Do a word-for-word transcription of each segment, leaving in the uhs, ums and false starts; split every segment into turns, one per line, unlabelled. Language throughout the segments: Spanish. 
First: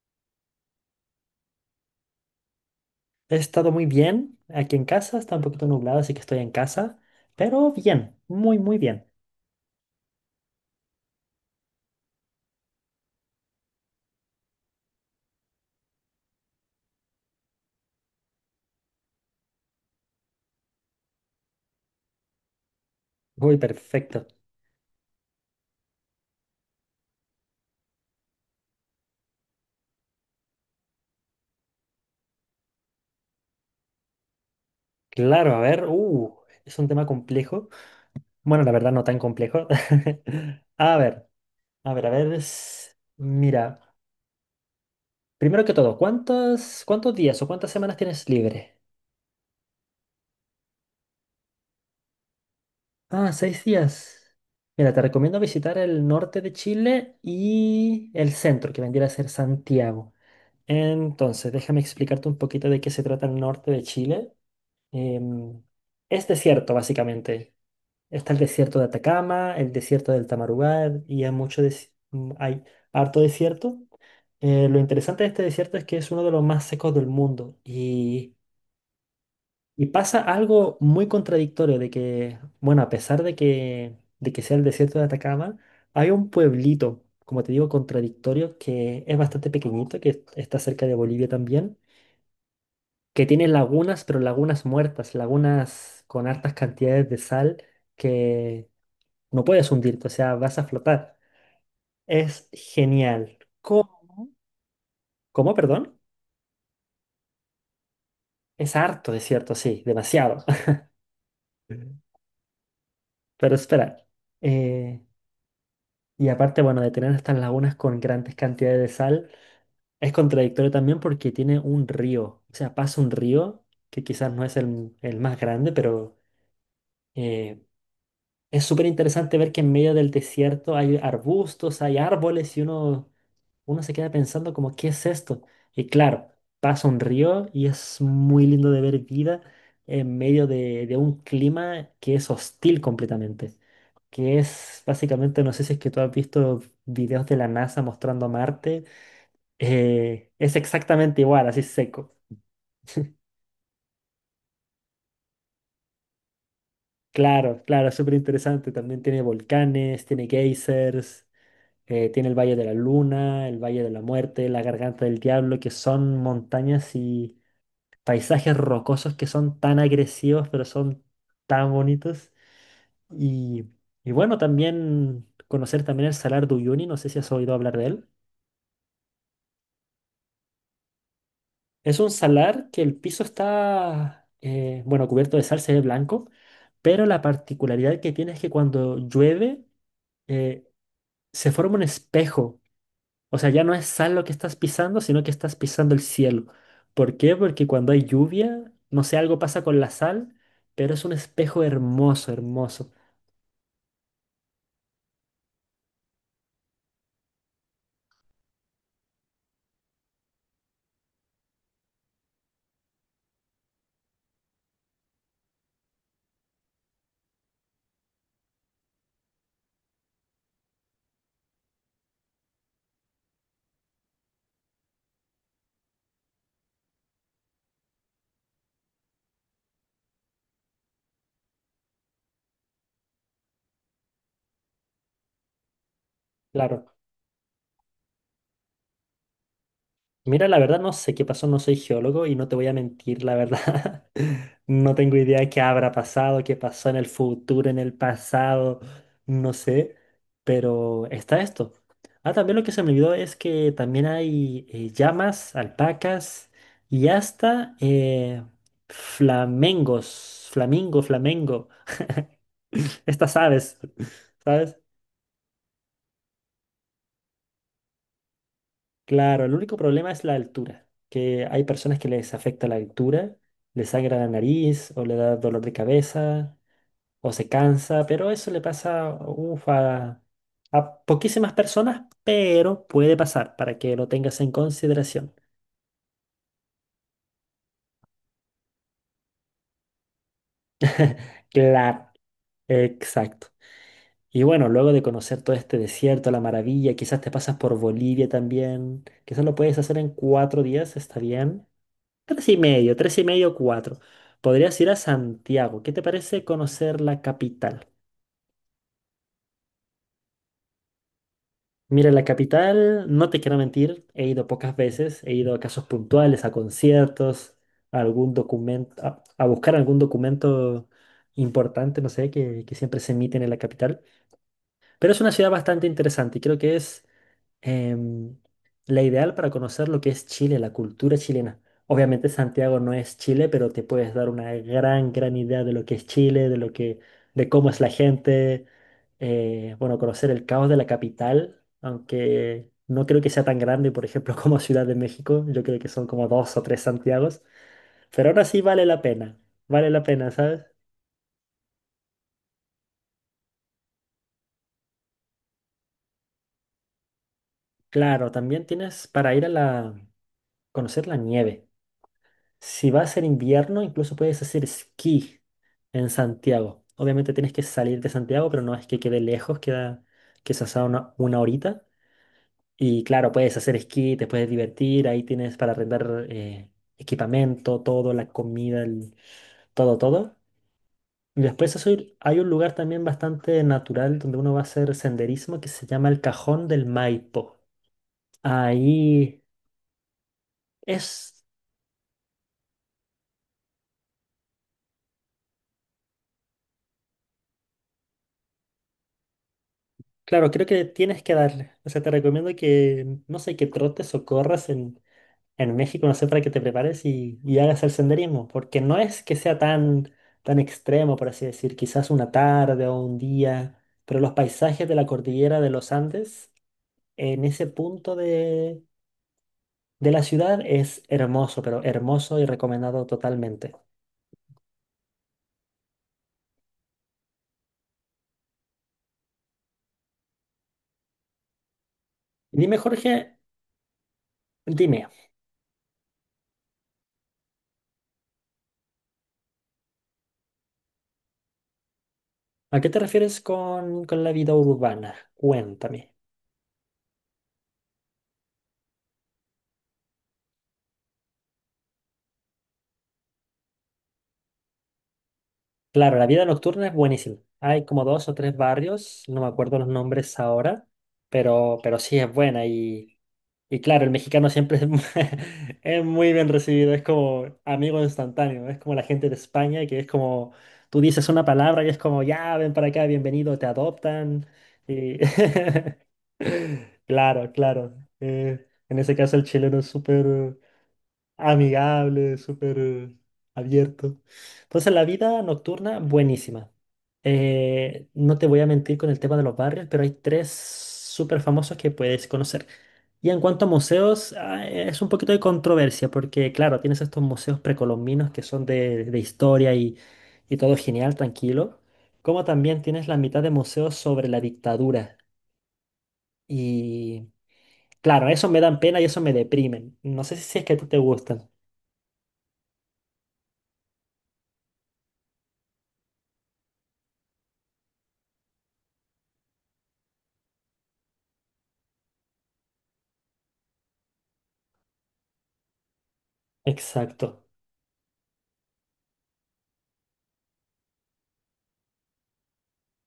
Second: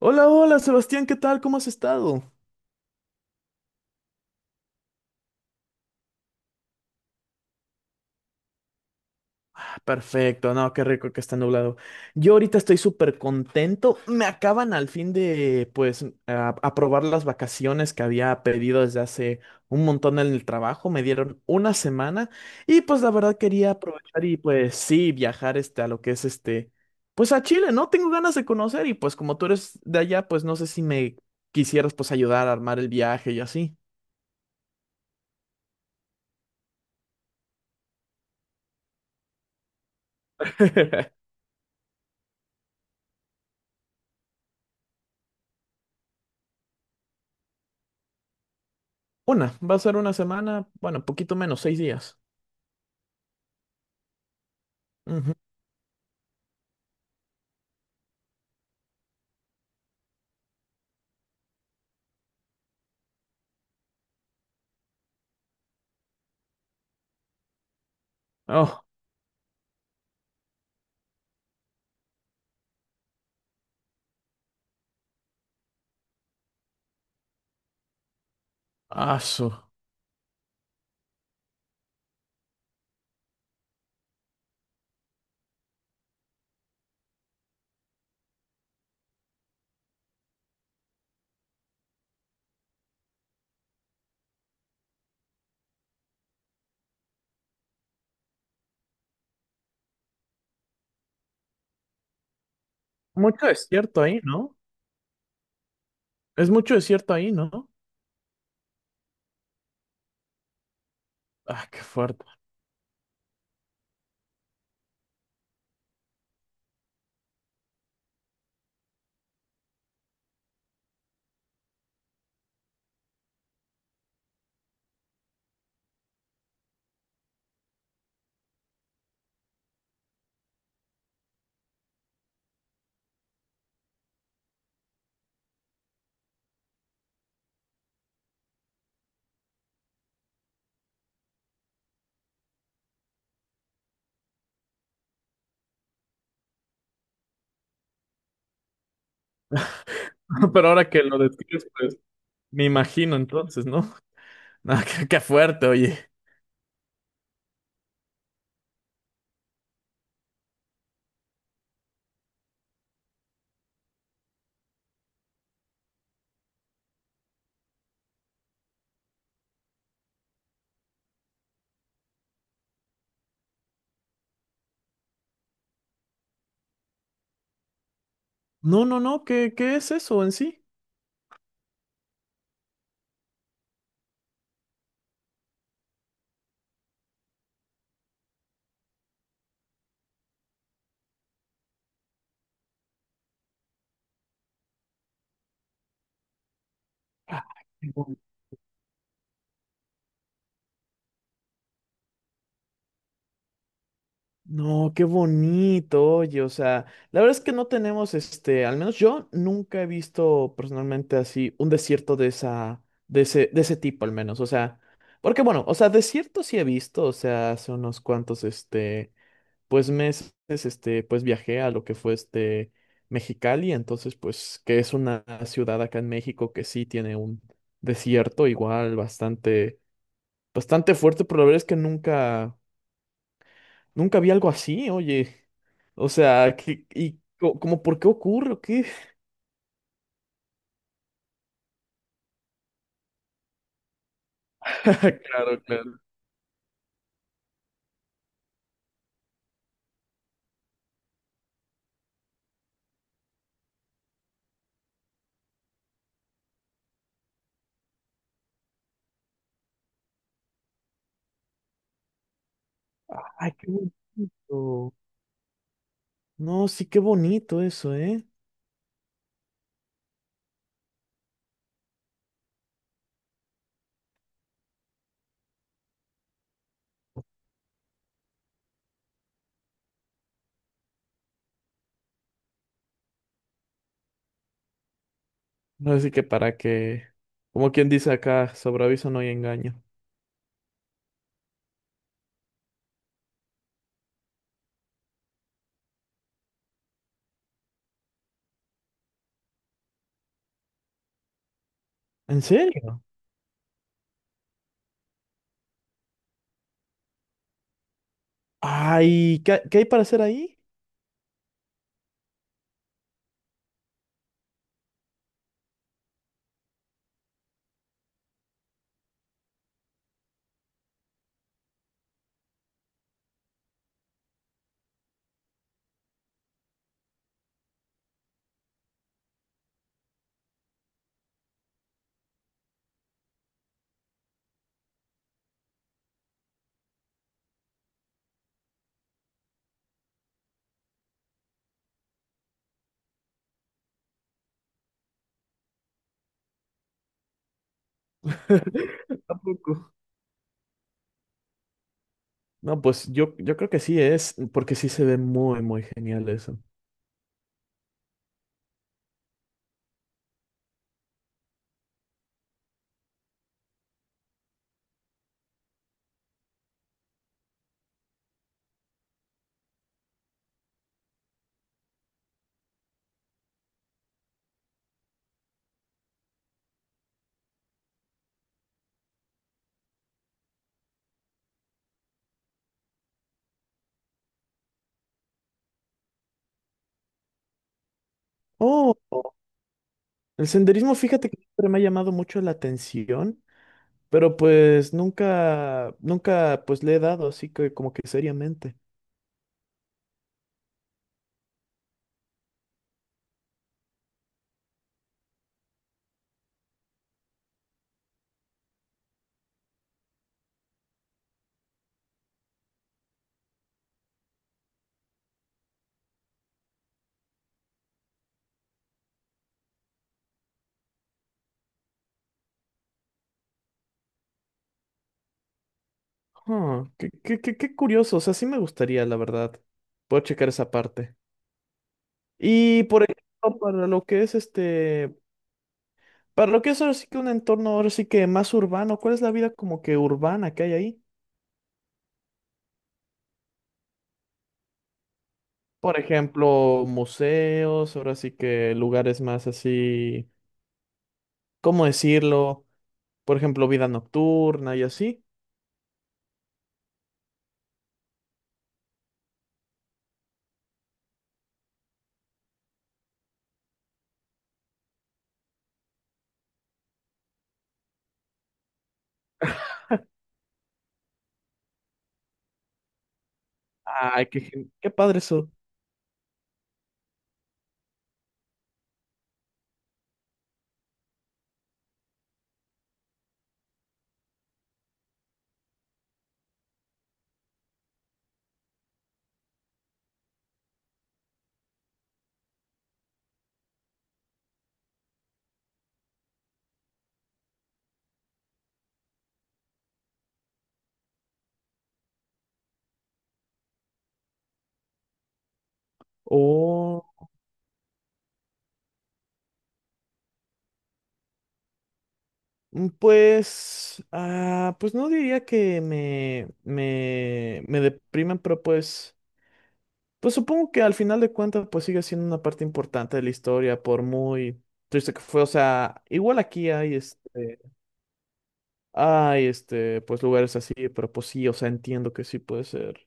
Hola, hola, Sebastián, ¿qué tal? ¿Cómo has estado?
He estado muy bien aquí en casa, está un poquito nublado, así que estoy en casa, pero bien, muy, muy bien.
Ah, perfecto, no, qué rico que está nublado. Yo ahorita estoy súper contento. Me acaban al fin de, pues, a- aprobar las vacaciones que había pedido desde hace un montón en el trabajo. Me dieron una semana y, pues, la verdad
Uy,
quería aprovechar
perfecto.
y, pues, sí, viajar, este, a lo que es, este, pues, a Chile, ¿no? Tengo ganas de conocer y, pues, como tú eres de allá, pues, no sé si me quisieras, pues, ayudar a armar el viaje y así.
Claro, a ver, uh, es un tema complejo. Bueno, la verdad no tan complejo. A ver, a ver, a ver. es- Mira, primero que todo, ¿cuántos, cuántos días o cuántas semanas tienes libre?
Una, va a ser una semana, bueno, poquito menos, seis días.
Ah, seis días. Mira, te
Ujú.
recomiendo visitar el norte de Chile y el centro, que vendría a ser Santiago. Entonces, déjame explicarte un poquito de qué se trata el norte de Chile. Em, es desierto, básicamente. Está el desierto
Oh,
de Atacama, el desierto del Tamarugal, y hay mucho des- mm, hay harto desierto. Eh, lo interesante de este desierto es que es uno de los más secos del mundo y,
asu.
y pasa algo muy contradictorio de que, bueno, a pesar de que, de que sea el desierto de Atacama, hay un pueblito, como te digo, contradictorio que es bastante pequeñito, que está cerca de Bolivia también, que tiene lagunas, pero lagunas muertas, lagunas con hartas cantidades de sal que no puedes hundirte, o sea, vas a flotar. Es genial.
Mucho desierto ahí,
¿Cómo?
¿no?
¿Cómo, perdón?
Es mucho desierto ahí, ¿no?
Es harto desierto, sí, demasiado.
Ah, qué fuerte.
Pero espera. eh, y aparte, bueno, de tener estas lagunas con grandes cantidades de sal, es contradictorio también porque tiene un río. O sea, pasa un río que quizás no es el, el más grande, pero, eh, es súper interesante ver que en medio del desierto hay arbustos, hay árboles y uno, uno se queda pensando como, ¿qué es esto? Y claro, pasa un río y es muy lindo de ver vida en medio de, de un clima que es hostil completamente, que es básicamente, no sé si es que tú has visto videos de la NASA mostrando Marte, eh, es
Pero ahora que lo
exactamente igual, así
describes, pues
seco.
me imagino entonces, ¿no? Ah, qué, qué fuerte, oye.
Claro, claro, es súper interesante. También tiene volcanes, tiene geysers. Eh, tiene el Valle de la Luna, el Valle de la Muerte, la Garganta del Diablo, que son montañas y paisajes rocosos que son tan agresivos, pero son tan bonitos. Y, y bueno, también conocer también el Salar de Uyuni, no sé si has oído hablar de él.
No, no, no, ¿qué, qué es eso en sí?
Es un salar que el piso está, eh, bueno, cubierto de sal, se ve blanco, pero la particularidad que tiene es que cuando llueve, eh, se forma un espejo. O sea, ya no es sal lo que estás pisando, sino que estás pisando el cielo. ¿Por qué?
Ah,
Porque cuando hay lluvia, no sé, algo pasa con la sal, pero es un espejo hermoso, hermoso.
no, qué bonito, oye, o sea, la verdad es que no tenemos, este, al menos yo nunca he visto personalmente así un desierto de esa, de ese, de ese tipo al menos, o sea, porque bueno, o sea, desierto sí he visto, o sea, hace unos cuantos, este, pues meses, este, pues viajé a lo que fue este Mexicali, entonces, pues, que es una ciudad acá en México que sí tiene un desierto igual bastante, bastante fuerte, pero la verdad es que nunca nunca vi algo así, oye. O sea, ¿qué-
Claro.
¿y co- como por qué ocurre o qué?
Mira, la verdad no sé qué pasó, no soy geólogo y no te voy a mentir, la verdad. No tengo idea de qué
Claro,
habrá
claro.
pasado, qué pasó en el futuro, en el pasado, no sé, pero está esto. Ah, también lo que se me olvidó es que también hay eh, llamas, alpacas y hasta eh, flamengos, flamingo, flamengo, estas
Ay, qué
aves, ¿sabes?
bonito. No, sí, qué bonito eso, ¿eh?
Claro, el único problema es la altura, que hay personas que les afecta la altura, les sangra la nariz o le da dolor de cabeza o se cansa, pero eso le pasa uf, a, a poquísimas personas, pero puede pasar para que lo tengas en consideración.
No, así que para que, como quien dice acá, sobre aviso no hay engaño.
Claro, exacto. Y bueno, luego de conocer todo este desierto, la maravilla, quizás te pasas por Bolivia también, quizás lo puedes hacer en cuatro días, está bien.
¿En
Tres y medio,
serio?
tres y medio, cuatro. Podrías ir a Santiago. ¿Qué te parece conocer la capital?
Ay, ¿qué, qué hay para hacer ahí?
Mira, la capital, no te quiero mentir, he ido pocas veces, he ido a casos puntuales, a conciertos, a algún documento, a, a buscar algún documento importante, no sé, que, que siempre se emiten en la capital. Pero es una ciudad bastante interesante y creo que es em, la ideal para conocer lo que es Chile, la cultura chilena. Obviamente Santiago no es Chile, pero te puedes dar una gran, gran idea de lo que es Chile, de lo que, de cómo es la gente. Eh, bueno, conocer el caos de la capital, aunque no creo que sea tan grande, por ejemplo, como Ciudad de México. Yo creo que son como dos o tres Santiagos. Pero ahora sí vale la pena. Vale
Tampoco.
la pena, ¿sabes?
No, pues yo, yo creo que sí es, porque sí se ve muy, muy genial eso.
Claro, también tienes para ir a la, conocer la nieve. Si va a ser invierno, incluso puedes hacer esquí en Santiago. Obviamente tienes que salir de Santiago, pero no es que quede lejos, queda quizás a una, una horita. Y claro, puedes hacer esquí, te puedes divertir, ahí tienes para arrendar eh, equipamiento, todo, la comida, el- todo, todo. Y después eso ir- hay un lugar también bastante natural donde uno va a hacer senderismo que se llama el Cajón del Maipo.
Oh,
Ahí
el senderismo, fíjate que
es.
siempre me ha llamado mucho la atención. Pero pues nunca, nunca pues le he dado así que como que seriamente.
Claro, creo que tienes que darle. O sea, te recomiendo que, no sé, que trotes o corras en, en México, no sé, para que te prepares y, y hagas el senderismo, porque no es que sea tan, tan extremo, por así decir, quizás una tarde o un día, pero los paisajes de la cordillera de los Andes, en ese punto de, de la ciudad, es hermoso, pero hermoso y recomendado totalmente.
Ah, qué, qué, qué, qué curioso, o sea, sí me gustaría, la verdad. Puedo checar esa parte.
Dime,
Y por
Jorge,
ejemplo, para lo que es
dime,
este, para lo que es ahora sí que un entorno ahora sí que más urbano, ¿cuál es la vida como que urbana que hay ahí?
¿a qué te refieres con, con la vida urbana?
Por
Cuéntame.
ejemplo, museos, ahora sí que lugares más así, ¿cómo decirlo? Por ejemplo, vida nocturna y así.
Claro, la vida nocturna es buenísima. Hay como dos o tres barrios, no me acuerdo los nombres ahora, pero, pero sí es buena. Y, y claro, el mexicano siempre es, mu- es muy bien recibido, es como amigo instantáneo, es como la gente de España, que es como tú dices una palabra y es como, ya, ven para acá, bienvenido, te
Ay, qué,
adoptan.
gen- qué
Y
padre eso.
claro, claro. Eh, en ese caso el chileno es súper amigable, súper abierto. Entonces, la vida nocturna, buenísima. Eh, no te voy a mentir con el tema de los barrios, pero hay tres súper famosos que puedes conocer. Y en cuanto a museos, ah, es un poquito de controversia, porque claro, tienes estos museos precolombinos que son de, de historia y, y todo genial, tranquilo. Como también tienes la mitad de museos sobre la dictadura. Y claro, eso me dan pena y eso me deprimen. No sé si es que a ti te gustan.
Mm, Pues, ah, pues no diría que me, me, me deprimen, pero pues, pues supongo que al final de cuentas, pues sigue siendo una parte importante de la historia, por muy triste que fue. O sea, igual aquí hay
Exacto.
este, hay este, pues lugares así, pero pues sí, o sea, entiendo que sí puede ser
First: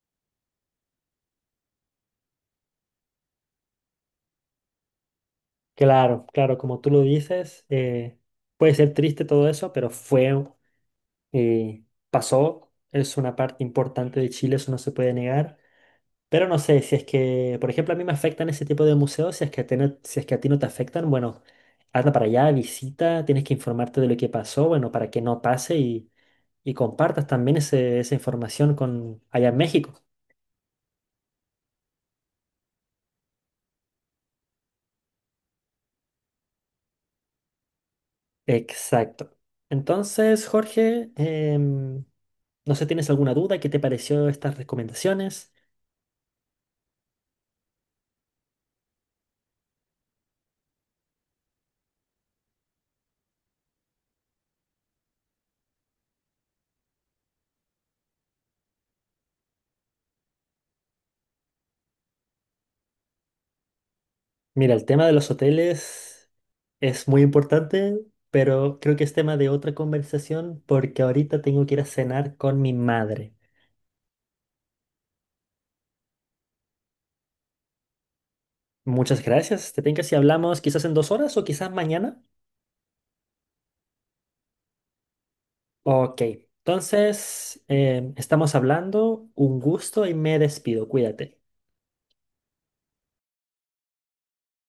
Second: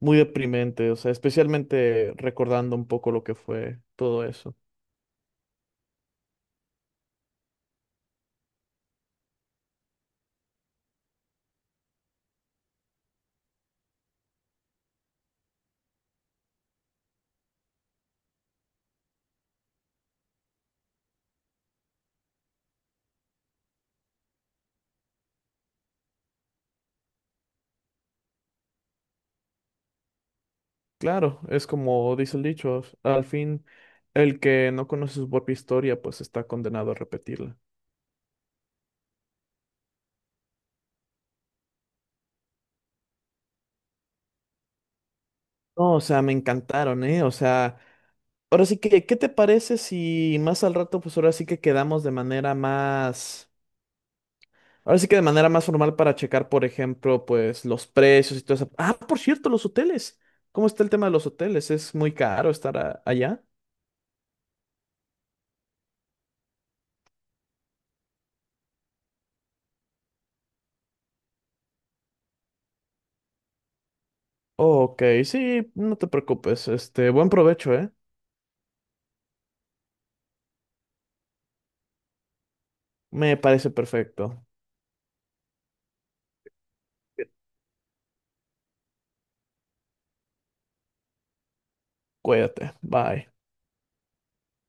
muy deprimente, o sea, especialmente recordando un poco lo que fue todo eso.
Claro, claro, como tú lo dices, eh, puede ser triste todo eso, pero fue, eh, pasó, es una parte importante de Chile, eso no se puede negar. Pero no sé, si es que, por ejemplo, a mí me afectan ese tipo de museos, si es que a ti no, si es que a ti no te afectan, bueno, anda para allá, visita, tienes que informarte de lo que pasó, bueno, para que no pase y, y compartas también ese- esa información con allá en México.
Claro, es como dice el dicho, al fin el que no conoce su propia historia, pues está condenado a repetirla.
Exacto. Entonces, Jorge, em, no sé, ¿tienes alguna duda? ¿Qué te pareció estas recomendaciones?
No, o sea, me encantaron, ¿eh? O sea, ahora sí que, ¿qué te parece si más al rato, pues ahora sí que quedamos de manera más, ahora sí que de manera más formal para checar, por ejemplo, pues los precios y todo eso. Ah, por cierto, los hoteles. ¿Cómo está el tema de los hoteles? ¿Es muy caro estar a- allá?
Mira, el tema de los hoteles es muy importante, pero creo que es tema de otra conversación porque ahorita tengo que ir a cenar con mi madre.
Ok, sí, no te preocupes. Este, buen provecho, ¿eh?
Muchas gracias. ¿Te tengo si hablamos quizás en dos horas o quizás mañana?
Me parece perfecto.
Ok, entonces em, estamos hablando. Un gusto y me despido. Cuídate.
Cuídate. Bye.